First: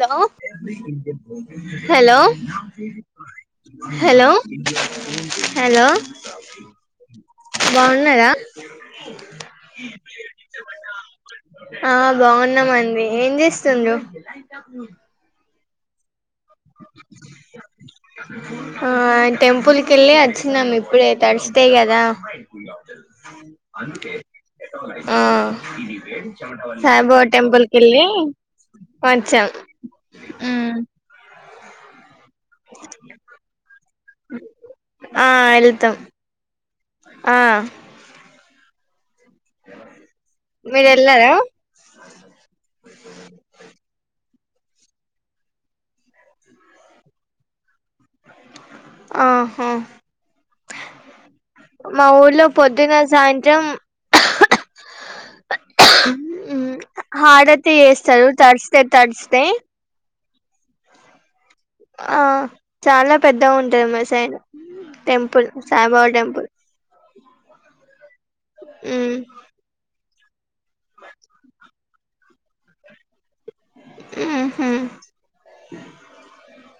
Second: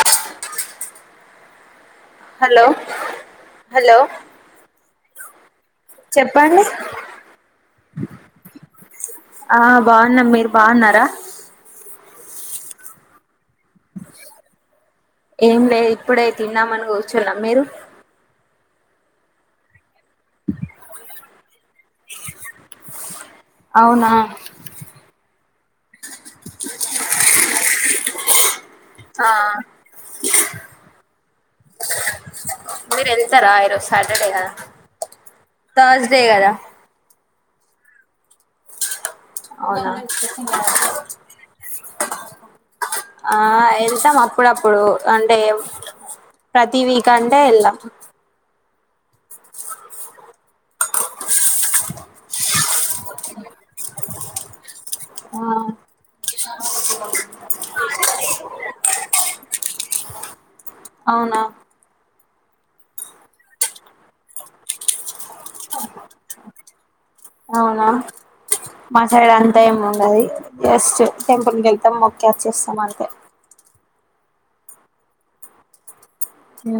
hello hello hello ఊహ్మ్ చెప్పండి బాగున్నారా ఆ బాగున్నాం మీరు బాగున్నారా ఆ బాగున్నామండి ఏం చేస్ స్తుండ్రు హు ఏం లేదు ఇప్పుడైతే తిందామని కూర్చున్నా మీరు ఆ టెంపుల్ కి వెళ్ళి వచ్చినం ఇప్పుడుయితే తడిసి యి కదా అవునా ఆ సాయిబాబా టెంపుల్కెళ్ళి ఆ వచ్చాం ఉమ్ మేరెల్తర ఈరోజ సటర్డే కదా ఆ వెళ్తాం తర్స్డే కద ఆ అవునా మీరు వెళ్ళారా ఆ వెళ్తం అప్ ప్పుడప్పుడు అంటే ప్రతి వీక్ అంటే వెళ్లం ఆహా మా ఊర్లో పొద్దున సాయంత్రం ఆ హాడతే చేస్తారు తడిస్తే తడిస్తే అవునా ఆ చాలా పెద్ద ఉంటది మ సైన్ టెంపుల్ సాయిబాబా టెంపుల్ అవునా మా ఉమ్ సైడ్ అంతా ఏం ఉండది ఎస్ట్ టెంపుల్ క వెళ్తాం ఓకే వచ్చేస్తాం అంతే హు హ్మ్ ఉ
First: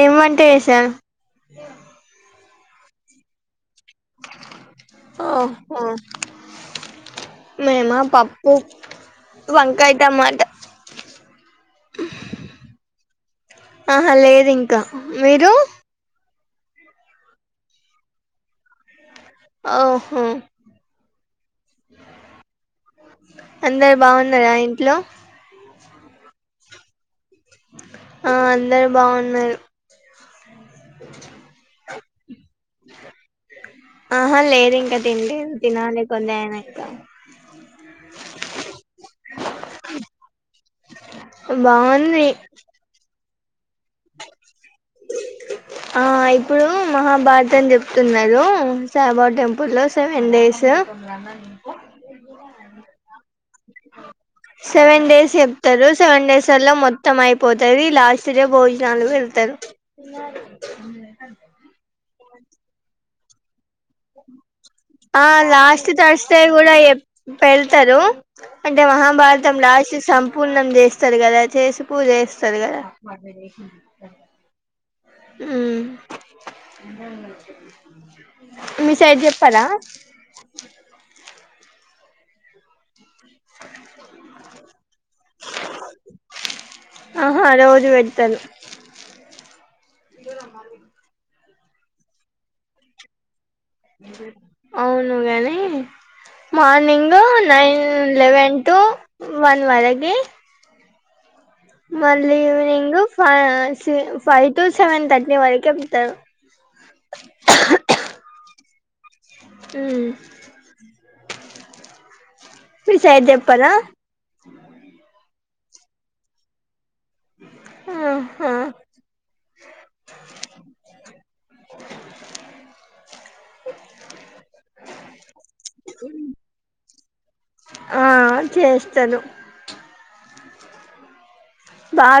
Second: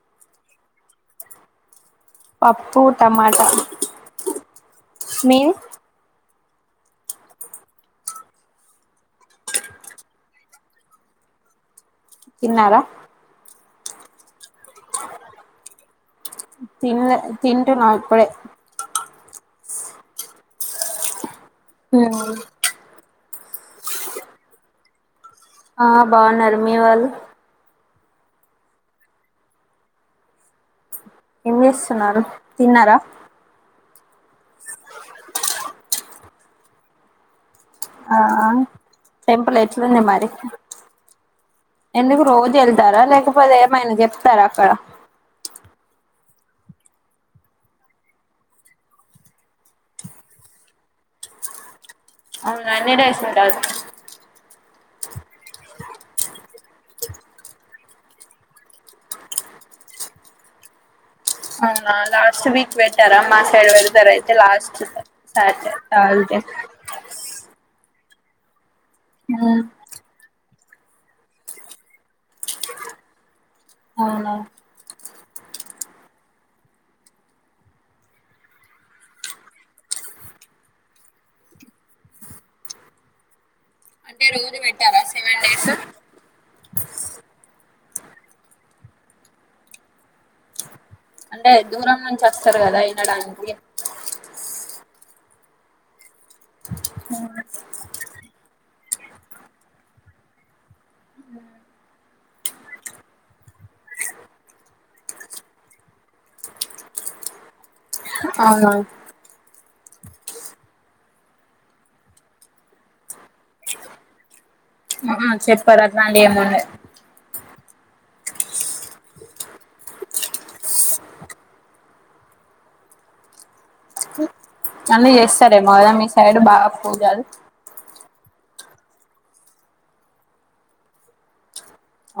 ఏమంటే వసా పప్పు టమాట ఓ ఓహొ మేమా పప్పు వంకాయ టమాట తిన్నారా ఆహా లేదు ఇంకా మీరు తినలే తింటున్నా ఇప్పుడే ఓహో ఉమ్ అందరు బాగున్నారా ఇంట్లో ఆ బాగున్నారు మీ వాళ్ళు ఆ అందరు బాగున్నారు ఏం చేస్తున్నారు తిన్నారా ఆహా లేదు ఇంకా తింనలెదు తినాలి కొద్ది ఆయన ఇంకా ఆ టెంపుల్ ఎట్లుంది మరి ఎందుకు బాగుంది రోజు వెళ్తారా లేక ద ఏమైనా చెప్తారా అక్కడ ఆ ఇప్పుడు మహాభారతం అని చెప్తున్నారు సాహబా టెంపుల్ సెవెన్ డేస్ అవున ఎన్ని డేస్ ఉంటాయి సెవెన్ డేస్ చెప్తారు సెవెన్ డేస్ స్థలం మొత్తం అయిపోతుంది మెబి లాస్ట్ డే భోజనాలు వెళ్తారు అవునా లాస్ట్ వీక్ పెట్టరా మా సెడ్ పెడతారా అయితే లాస్ట్ ఆ సాటర్డే లాస్ట్ థర్స్డే తర్సడే కూడా వెళ్తారు హ్మ్ ఇంత మహభారతం రాసి సంపూర్ణ అన్నం చేస్తారు కదా చేసి పూజ చెస్త సరే కద అవునా మ్మ్ మీ సైడ్ చెప్పార అంటే రోజు పెట్టారా సెవెన్ డేస్ సరే దూరమ మీకు అంటే దూరం నుంచి వస్తారు కదా వినడానికి అవును గాని morning nine eleven two one వరకి మ్మ్ మళ్ళీ ఈవినింగు పై సి ఫైవ్ టు సెవెన్ థర్టీ వరకే ఉంతారు అవునా హ్మ్ మీ సైడ్ చెప్ మ్మ్ హ్మ్ చెప్ పదా అట్లాంటివ్ ఏమున్నాయ్ ఆహా అన్ని చేస్తారేమో కదా మీ సైడ్ బాగా పూజలు ఆ చేస్తాను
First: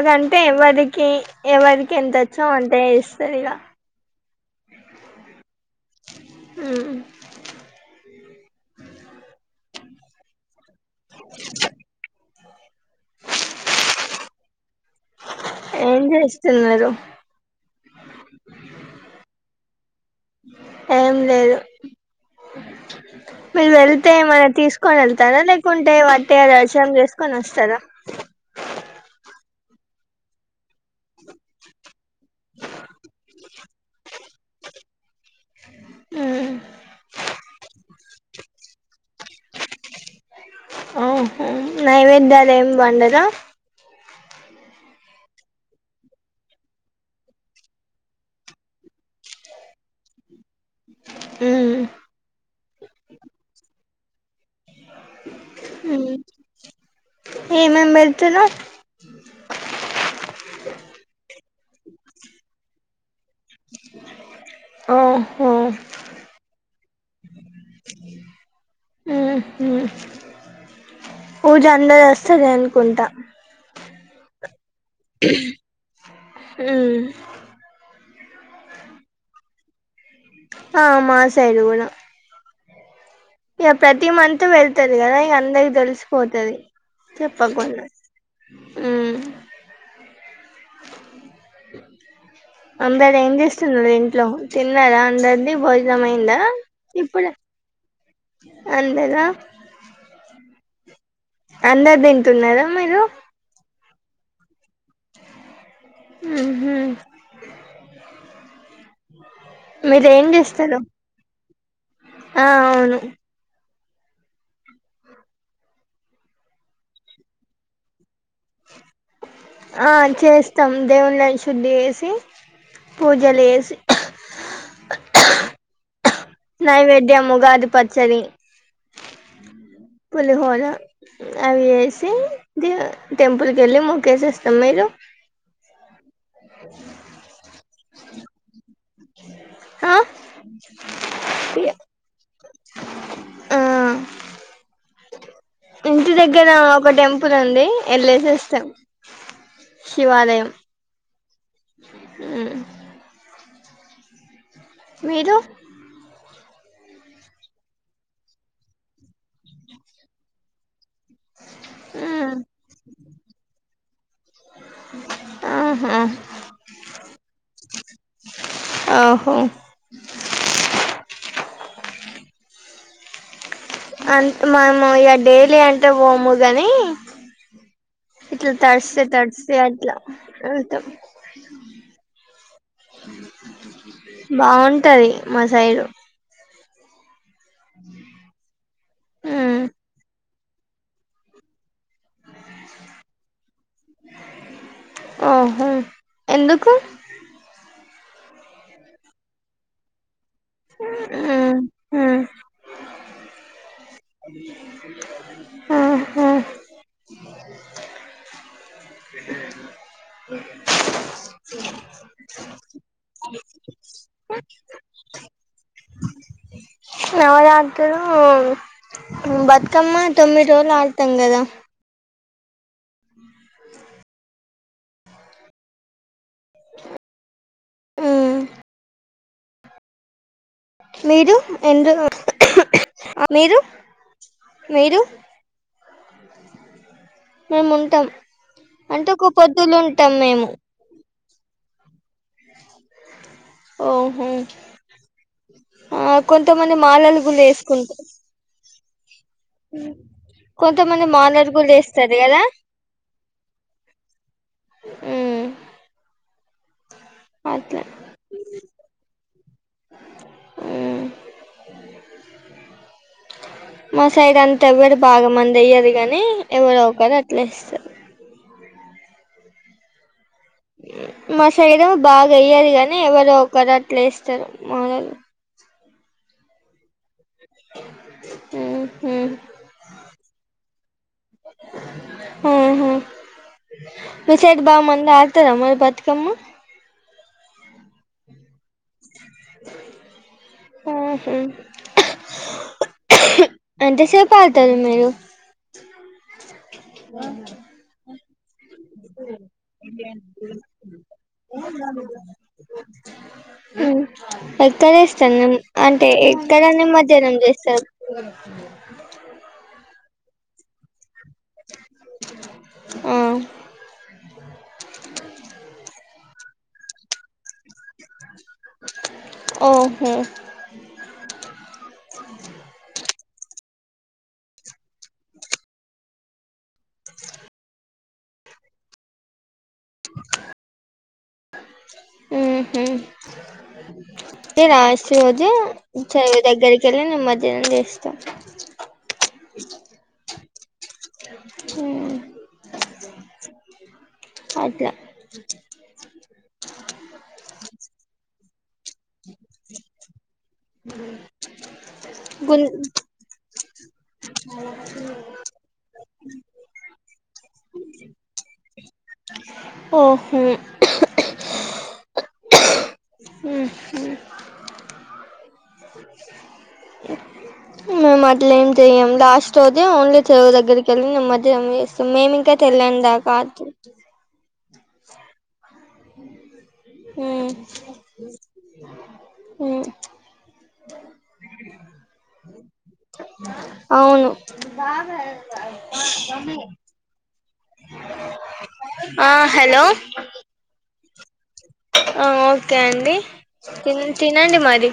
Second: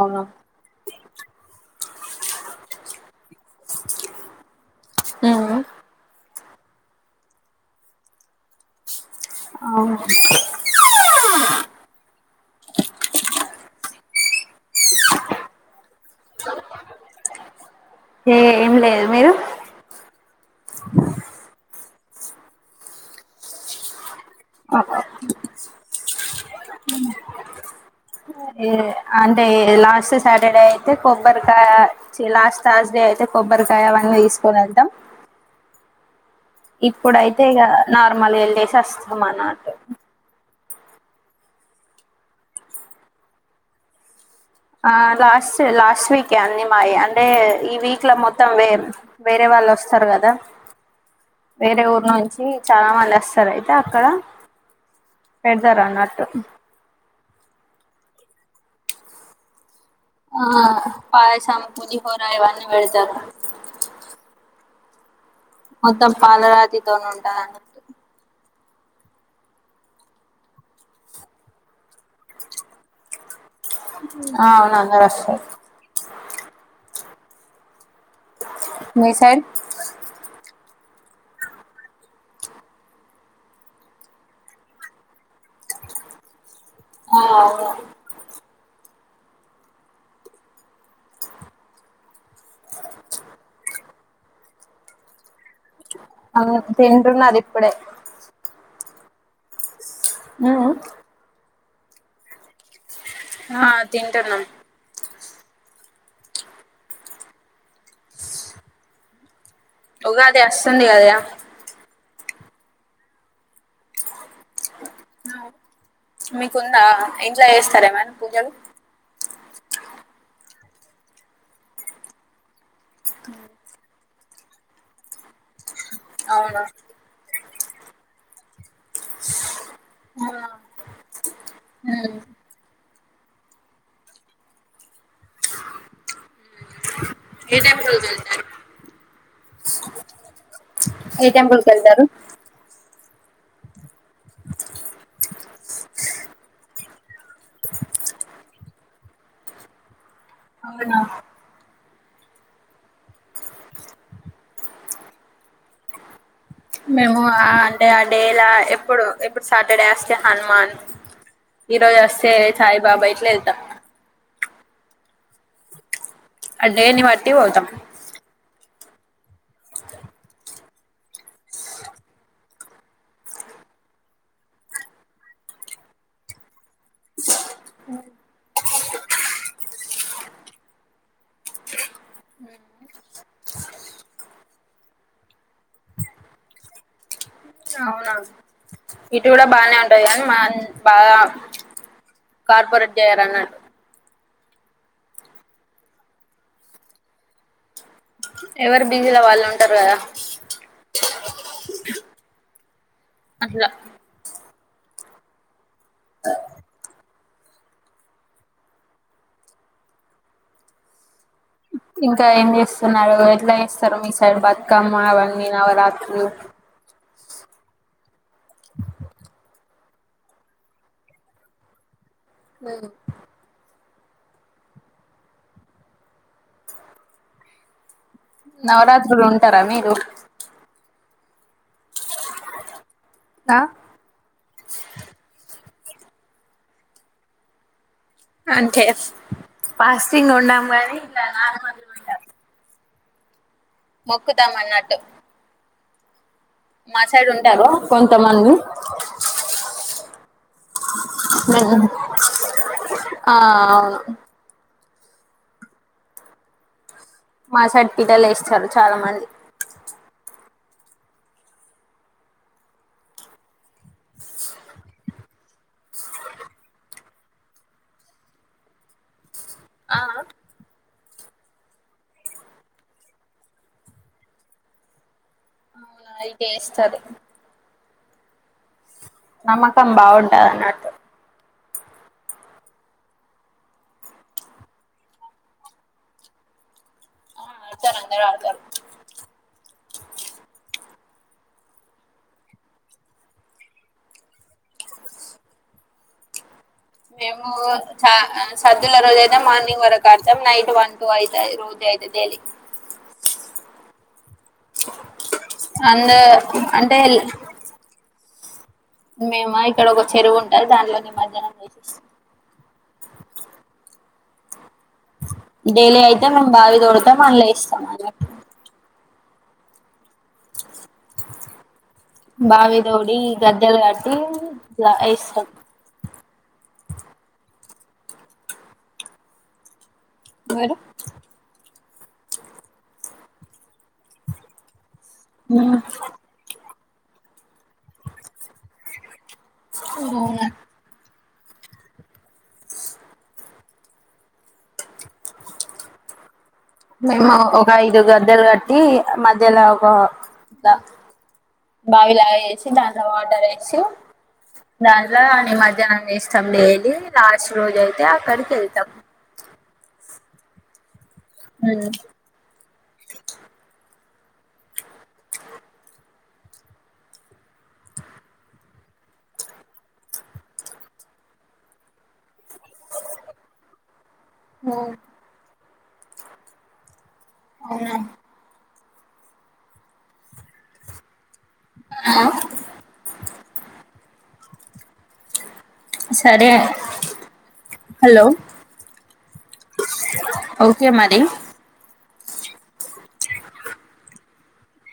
అవును ఎవరికి ఎవరి కి ఎంతోచ్చో అంతె ఇస్తది ఈగ మ్మ్ హ్మ మ్మ్ అవున ఏం చేస్తున్నారు ఏ ఏం లేదు మీరు ఏం లేదు మీరు వెళ్తే ఏమైన తీసుకొని వెళ్తారా లేకుంటే వట్టి గా రసం చేసుకొని వస్తారా అంటే లాస్ట్ సాటర్డే అయితే కొబ్బరికాయ చి లాస్ట్ థర్స్డే అయితే కొబ్బరికాయ అవన్నీ తీసుకొని వెళ్తాం అంతే కదా నార్మల్ గా వెళ్ళేసి వస్తామన్నట్టు మ్మ్ హు నైవేద్యాలు ఏం వండరా ఆ లాస్ లాస్ట్ వీకే అన్నీ మాయి అంటే ఈ వీక్ లో మొత్తం వేర్ వేరే వాళ్ళు వస్తారు కదా వేరే ఊరు నుంచి చాలా మంది వస్తారు అయితే క్కడ పెడతారా అన్నటు ఏమేమ్ పెడ్తారు ఆ పాయ్ సం పులిహోర ఇవన్నీ పెడ్ [unintelligible] ఓ మొత్తం పాలరాతితో ఉంటదనట్టు మ్మ్ హు పూజ అందరు వస్తాదనుకుంటా అవునా హుమ్మ్ మీ సైడ్ ఆ మా సైడ్ గుడా ఇక ప్రతి మంత్ వెళ్తుది కదా ఇక అందరికి తెలిసిపోతది చెప్పకున్ ఆ అందర్ ఏం చేస్తున్నారు ఇంట్లో తిన్నారా అందర్ అవును తింటున్నారు ఇప్పుడే అందర ఆ అందర్ తింటున్నారా మీరు ఆ తింటున్నాం హ్మ్మ్ ఉగాది చేస్తారు అస్తుంది కదా ఆ అవును మీకుంద ఇంట్లో చేస్తారా ఏమైన పూజలు ఆ చేస్తాం దేవుళ్ళన్ శుద్ధి చేసి పూజలు చేసి అవును నైవేద్యం ఉగాది పచ్చడి పులిహోర అవి ఏసి ద మీరు టెంపుల్ కి వెళ్లి మొక్కేవస్తాం మీరు ఏ టైం లోక వెళ్తారు ఆ ఏ టెంపుల్కి వెళ్తారు ఉ ఇంటి దగ్గ నా ఒక టెంపుల్ ఉంది వెళ్ళేసేవస్తాం శివాలయం అవునా హ్మ్మ్ మీరు మేము ఆ అంటే ఆ డేలా ఎప్పుడు ఎప్పుడు సాటర్డే వస్తే హనుమాన్ ఈ రోజు వస్తే సాయిబాబా ఇట్లా ఎల్తం ఆహా అ డే నీ బట్టి పోతాం ఆహో అంతే మనము ఇక డైలీ అంటే పోము కానీ తస్డే తస్డే అట్లా వెతాం బాగుంటది మా సైడు అవునవును ఇటు కూడా బానే ఉంటాది కానీ మా బద కార్పొరేట్ జయల అన్నాటూ ఓహో ఎందుకు ఎవరు బిజీల వాళ్ళు ఉంటారు కదా ఉమ్ ఉమ్ అట్లా ఉహు ఇంకా ఏం చేస్తున్నారు ఎట్లా చేస్తారు మీ సైడ్ బతుకమ్మ అవన్నీ నవరాత్రులు [unintelligible] ఉ బతుక క్కమ్మా తొమ్మిది రోజులు ఆడతాం కదా అ ంటారా మీరు మీరు ఎందు ఆ మీరు మీరు మేము ఉంటాం అంటే ఒక పొద్దులు ఉంటాం పాస్టింగ్ మేము ఉండం గాని ఇ నాలుగు మందింట ఓహో మొక్కుతాం అన్నట్టు ఆ కొంతమంది మా మాలలు సైడ్ కూడా ఉంటారు వేసుకుంటారు కొంతమంది కొంతమంది మాలర్ కూడా వస్తారు కదా ఆ అవును ఉమ్ మా అట్లా సట్పిటలు వేస్తారు చాలా మంది మా సైడ్ అంత ఎవ్వరు బాగా మంది అయ్యారు గానీ ఎవరు అవకరు అట్లా ఇస్తారు ఆ మా శైరం బాగా అయ్యది కాగానీ ఎవరో ఒకరు అట్లు వేస్తారు మానలు అయితె ఎస్తరు ఆ నమకం బాగుంటా అ నాటు ఆ విసేట్ బావ మంద ఆతారా మరి బతుకమ్మ ఆడుతారు అందర ఆళ్తారు ఆహ అంటే సేపు అవుతారు మీరు మేము సద్దుల రోజు అయితే మార్నింగ్ వరకు అర్తాం నైట్ వన్ టు అయితే రోజ అయితే తెేలి ఉమ్ ఎక్కడ వేస్తారు అంటే అందు అంటే అ మేము ఇక్కడ ఒక చెరువు ఉంటది దానిలోని మధ్య ఆవు డైలీ అయితే మేము బావి తోడతాం మళ్ళ ఇస్తాం అ ఓహో బావిదోడి గద్దెలుగాటి ఇష్టం మీరు ఉహు శిరోోజు శజ దగ్గరి ఇష్టం ఓ అట్లా ఒక ఐదు గద్దలు మధ్యలో ఒక ఇట్లా బావి లాగా గు చేసి దానిలో వాటర్ సిూ దల ని మధ్యాహ్నం ఇష్టం డేలీ లాస్ట్ రోజ అయితు త అక్కడక వెళ్త ఓహో అ మేము అట్ల ఏం చెయ్యం లాస్ట్ అతే ఓన్లీ చెరువు దగ్గరికి వెళ్ళి నిమజ్జనం చేస్తాం మేము ఇంకా తెల్ళం దాకా ఉ హ్మ్మ్ అవునా హ్మ్మ్ హ అవును బాబ సరే హలో ఆ హలో ఓకే మరి ఓకే అండి త తినండి మరి